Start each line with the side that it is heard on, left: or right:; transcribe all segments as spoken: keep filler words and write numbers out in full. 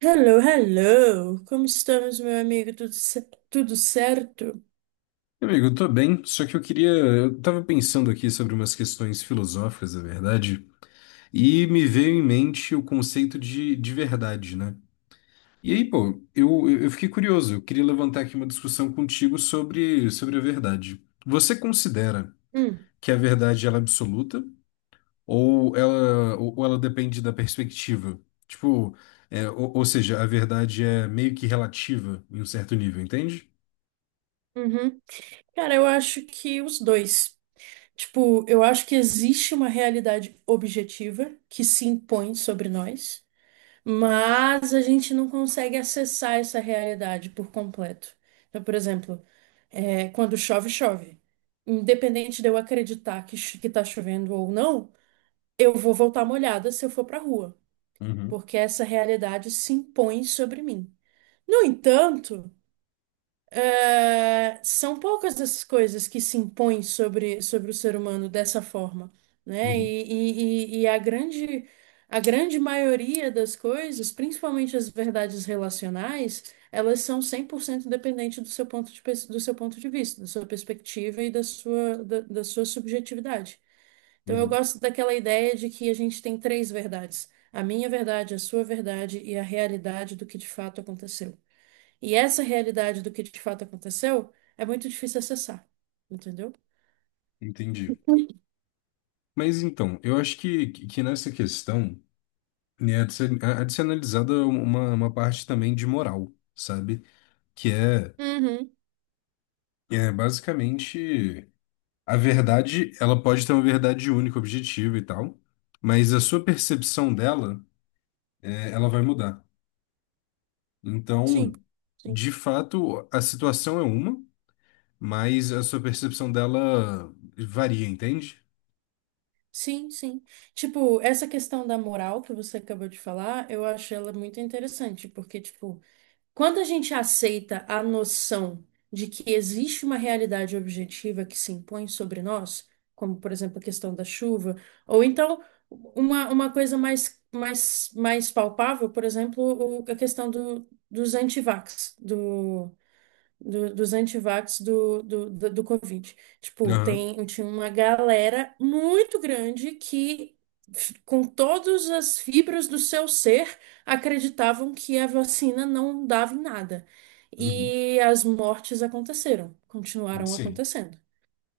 right: Hello, hello! Como estamos, meu amigo? Tudo, ce- tudo certo?
left: Amigo, eu tô bem, só que eu queria. Eu tava pensando aqui sobre umas questões filosóficas, na verdade, e me veio em mente o conceito de, de verdade, né? E aí, pô, eu, eu fiquei curioso, eu queria levantar aqui uma discussão contigo sobre, sobre a verdade. Você considera
right: Hum,
left: que a verdade ela é absoluta ou ela, ou ou ela depende da perspectiva? Tipo, é, ou, ou seja, a verdade é meio que relativa em um certo nível, entende?
right: uhum. Cara, eu acho que os dois. Tipo, eu acho que existe uma realidade objetiva que se impõe sobre nós, mas a gente não consegue acessar essa realidade por completo. Então, por exemplo, é, quando chove, chove. Independente de eu acreditar que, cho- que tá chovendo ou não, eu vou voltar molhada se eu for pra rua,
left: Uhum,
right: porque essa realidade se impõe sobre mim. No entanto, eh, são poucas as coisas que se impõem sobre, sobre o ser humano dessa forma, né?
left: uhum,
right: E, e, e- e a grande, a grande maioria das coisas, principalmente as verdades relacionais, elas são cem por cento dependentes do seu ponto de, pers- do seu ponto de vista, da sua perspectiva e da sua, da, da sua subjetividade. Então, eu
left: uhum.
right: gosto daquela ideia de que a gente tem três verdades: a minha verdade, a sua verdade e a realidade do que de fato aconteceu. E essa realidade do que de fato aconteceu é muito difícil acessar, entendeu?
left: Entendi. Mas então, eu acho que, que nessa questão né, há de ser, há de ser analisada uma, uma parte também de moral, sabe? Que é,
right: Uhum,
left: é basicamente a verdade, ela pode ter uma verdade única, objetiva e tal, mas a sua percepção dela, é, ela vai mudar.
right: sim,
left: Então,
right: sim,
left: de fato, a situação é uma, mas a sua percepção dela varia, entende?
right: sim, sim. Tipo, essa questão da moral que você acabou de falar, eu acho ela muito interessante, porque, tipo, quando a gente aceita a noção de que existe uma realidade objetiva que se impõe sobre nós, como, por exemplo, a questão da chuva, ou então uma, uma coisa mais, mais, mais palpável, por exemplo, o- a questão do, dos antivax, do- dos antivax do, do, do, do Covid. Tipo,
left: Aham.
right: tem, tinha uma galera muito grande que, com todas as fibras do seu ser, acreditavam que a vacina não dava em nada.
left: Uhum.
right: E as mortes aconteceram, continuaram
left: Sim.
right: acontecendo.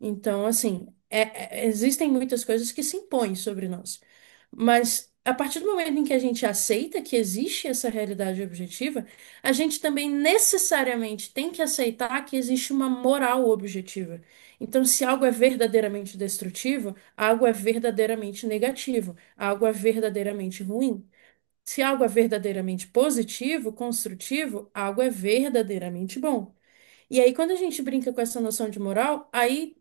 right: Então, assim, é- é- existem muitas coisas que se impõem sobre nós. Mas a partir do momento em que a gente aceita que existe essa realidade objetiva, a gente também necessariamente tem que aceitar que existe uma moral objetiva. Então, se algo é verdadeiramente destrutivo, algo é verdadeiramente negativo, algo é verdadeiramente ruim. Se algo é verdadeiramente positivo, construtivo, algo é verdadeiramente bom. E aí, quando a gente brinca com essa noção de moral, aí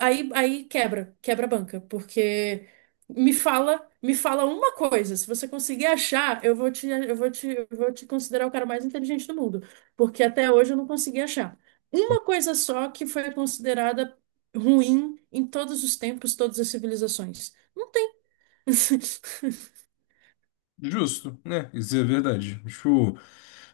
right: Aí, aí quebra, quebra a banca, porque me fala, me fala uma coisa, se você conseguir achar, eu vou te, eu vou te, eu vou te considerar o cara mais inteligente do mundo, porque até hoje eu não consegui achar. Uma coisa só que foi considerada ruim em todos os tempos, todas as civilizações. Não tem.
left: Justo, né? Isso é verdade. Tipo,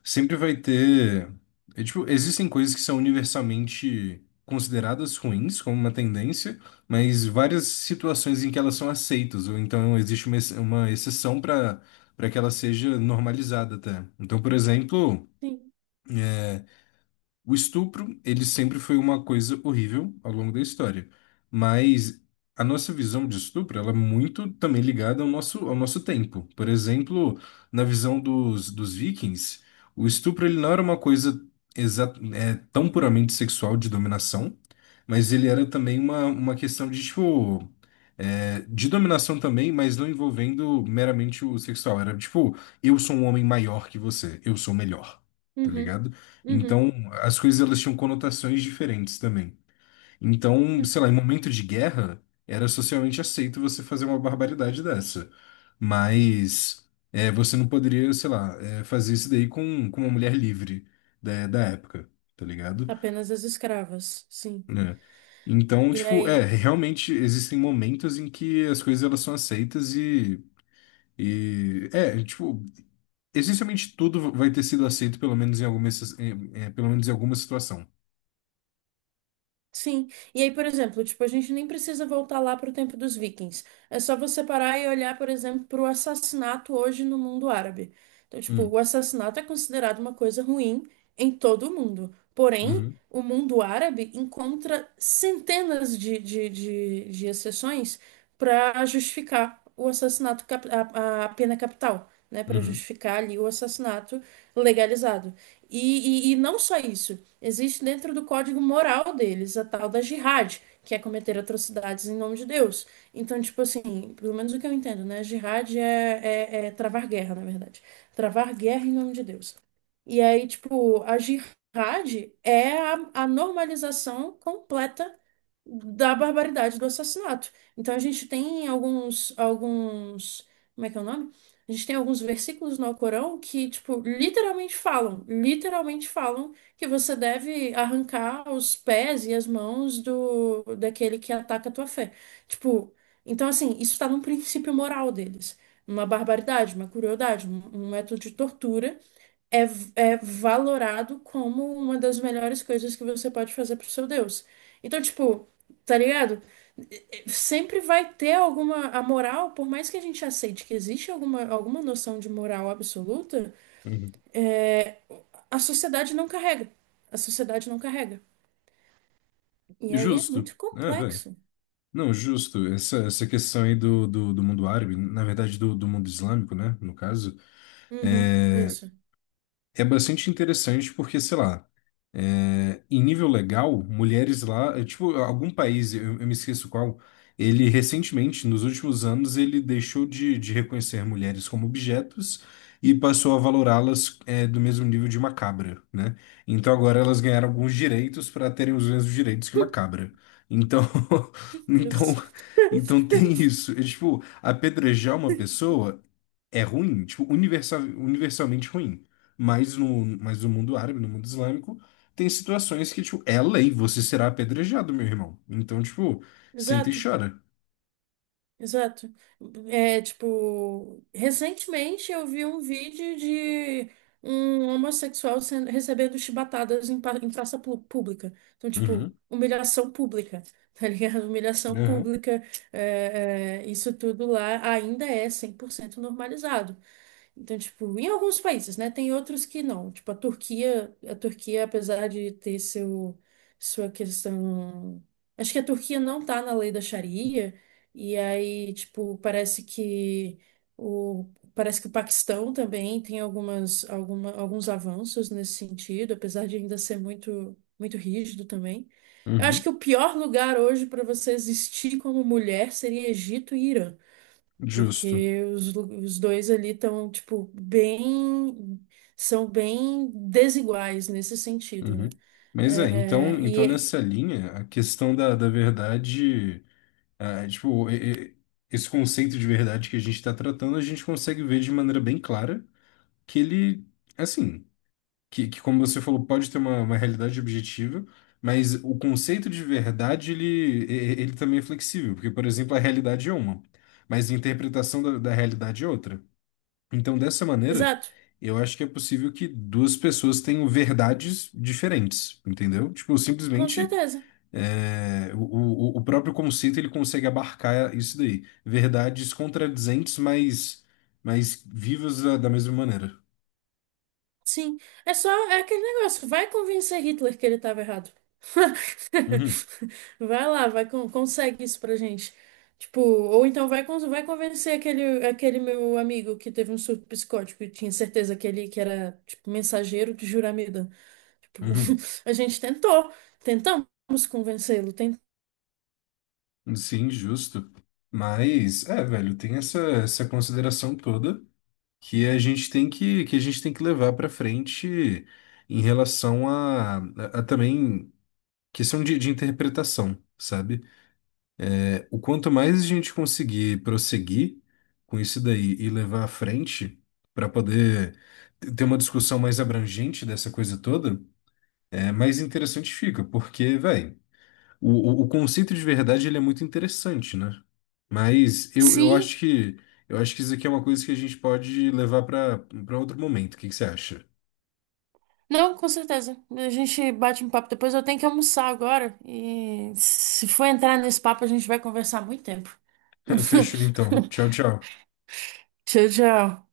left: sempre vai ter. É, tipo, existem coisas que são universalmente consideradas ruins como uma tendência, mas várias situações em que elas são aceitas, ou então existe uma, ex- uma exceção para para que ela seja normalizada até. Então, por exemplo.
right: Sim.
left: O estupro, ele sempre foi uma coisa horrível ao longo da história, mas a nossa visão de estupro, ela é muito também ligada ao nosso, ao nosso tempo. Por exemplo, na visão dos, dos vikings, o estupro ele não era uma coisa exa- é, tão puramente sexual de dominação, mas ele era também uma, uma questão de, tipo, é, de dominação também, mas não envolvendo meramente o sexual. Era tipo, eu sou um homem maior que você, eu sou melhor, tá
right: Uhum,
left: ligado?
right: uhum.
left: Então, as coisas elas tinham conotações diferentes também. Então,
right: É.
left: sei lá, em momento de guerra, era socialmente aceito você fazer uma barbaridade dessa. Mas é, você não poderia, sei lá, é, fazer isso daí com, com uma mulher livre da, da época, tá ligado?
right: Apenas as escravas, sim.
left: Né? Então,
right: E
left: tipo, é,
right: aí?
left: realmente existem momentos em que as coisas elas são aceitas e, e é, tipo, essencialmente tudo vai ter sido aceito pelo menos em alguma, exce- em- em- pelo menos em alguma situação.
right: Sim. E aí, por exemplo, tipo, a gente nem precisa voltar lá para o tempo dos vikings. É só você parar e olhar, por exemplo, para o assassinato hoje no mundo árabe. Então, tipo,
left: Hum,
right: o assassinato é considerado uma coisa ruim em todo o mundo. Porém,
left: uhum.
right: o mundo árabe encontra centenas de, de, de, de exceções para justificar o assassinato, cap- a, a pena capital, né? Para
left: Uhum,
right: justificar ali o assassinato legalizado. E, e, e não só isso. Existe dentro do código moral deles a tal da jihad, que é cometer atrocidades em nome de Deus. Então, tipo assim, pelo menos o que eu entendo, né? Jihad é, é, é travar guerra, na verdade. Travar guerra em nome de Deus. E aí, tipo, a jihad é a, a normalização completa da barbaridade do assassinato. Então a gente tem alguns, alguns, como é que é o nome? A gente tem alguns versículos no Alcorão que, tipo, literalmente falam, literalmente falam que você deve arrancar os pés e as mãos do daquele que ataca a tua fé. Tipo, então assim, isso está num princípio moral deles. Uma barbaridade, uma crueldade, um um método de tortura é, é valorado como uma das melhores coisas que você pode fazer pro seu Deus. Então, tipo, tá ligado? Sempre vai ter alguma. A moral, por mais que a gente aceite que existe alguma, alguma noção de moral absoluta,
left: uhum.
right: é, a sociedade não carrega. A sociedade não carrega. E aí é
left: Justo.
right: muito
left: É, velho.
right: complexo.
left: Não, justo. Essa, essa questão aí do, do, do mundo árabe, na verdade do, do mundo islâmico, né? No caso,
right: Uhum,
left: é,
right: isso.
left: é bastante interessante porque, sei lá. É, em nível legal, mulheres lá, é, tipo, algum país, eu, eu me esqueço qual, ele recentemente, nos últimos anos, ele deixou de, de reconhecer mulheres como objetos e passou a valorá-las, é, do mesmo nível de uma cabra, né? Então agora elas ganharam alguns direitos para terem os mesmos direitos que uma cabra. Então,
right: Meu
left: então,
right: Deus.
left: então tem isso. É, tipo, apedrejar uma pessoa é ruim, tipo, universal, universalmente ruim. Mas no, mas no mundo árabe, no mundo islâmico, tem situações que, tipo, é lei, você será apedrejado, meu irmão. Então, tipo, senta e
right: Exato.
left: chora.
right: Exato. É, tipo, recentemente eu vi um vídeo de um homossexual sendo, recebendo chibatadas em, pa- em praça pu- pública. Então, tipo,
left: Uhum,
right: humilhação pública, tá ligado? Humilhação
left: aham,
right: pública, é, é, isso tudo lá ainda é cem por cento normalizado. Então, tipo, em alguns países, né? Tem outros que não. Tipo, a Turquia, a Turquia, apesar de ter seu, sua questão. Acho que a Turquia não tá na lei da Sharia, e aí, tipo, parece que o, parece que o Paquistão também tem algumas, alguma, alguns avanços nesse sentido, apesar de ainda ser muito, muito rígido também. Eu acho
left: uhum,
right: que o pior lugar hoje para você existir como mulher seria Egito e Irã.
left: justo.
right: Porque os, lu- os dois ali estão, tipo, bem. São bem desiguais nesse sentido, né?
left: Uhum. Mas é, então,
right: É,
left: então
right: e,
left: nessa linha, a questão da, da verdade, ah, tipo, e- e- esse conceito de verdade que a gente está tratando, a gente consegue ver de maneira bem clara que ele, assim. Que, que, como você falou, pode ter uma, uma realidade objetiva, mas o conceito de verdade, ele, e- ele também é flexível, porque, por exemplo, a realidade é uma, mas a interpretação da, da realidade é outra. Então, dessa maneira,
right: exato,
left: eu acho que é possível que duas pessoas tenham verdades diferentes, entendeu? Tipo,
right: com
left: simplesmente,
right: certeza.
left: é, o, o, o próprio conceito, ele consegue abarcar isso daí. Verdades contradizentes, mas, mas vivas da, da mesma maneira.
right: Sim. É só é aquele negócio. Vai convencer Hitler que ele estava errado.
left: Uhum,
right: Vai lá, vai, con- consegue isso pra gente. Tipo, ou então vai, con- vai convencer aquele, aquele meu amigo que teve um surto psicótico e tinha certeza que ele que era, tipo, mensageiro de juramento. Tipo,
left: uhum.
right: a gente tentou, tentamos convencê-lo, tentamos.
left: Sim, justo. Mas, é, velho, tem essa, essa consideração toda que a gente tem que, que a gente tem que levar para frente em relação a, a, a também questão de, de interpretação, sabe? É, o quanto mais a gente conseguir prosseguir com isso daí e levar à frente para poder ter uma discussão mais abrangente dessa coisa toda, é mais interessante fica, porque, velho. O, o, o conceito de verdade ele é muito interessante, né? Mas eu, eu
right: Sim,
left: acho que eu acho que isso aqui é uma coisa que a gente pode levar para para outro momento. O que que você acha?
right: não, com certeza. A gente bate um papo depois. Eu tenho que almoçar agora. E se for entrar nesse papo, a gente vai conversar muito tempo.
left: Fechou então. Tchau, tchau.
right: Tchau, tchau.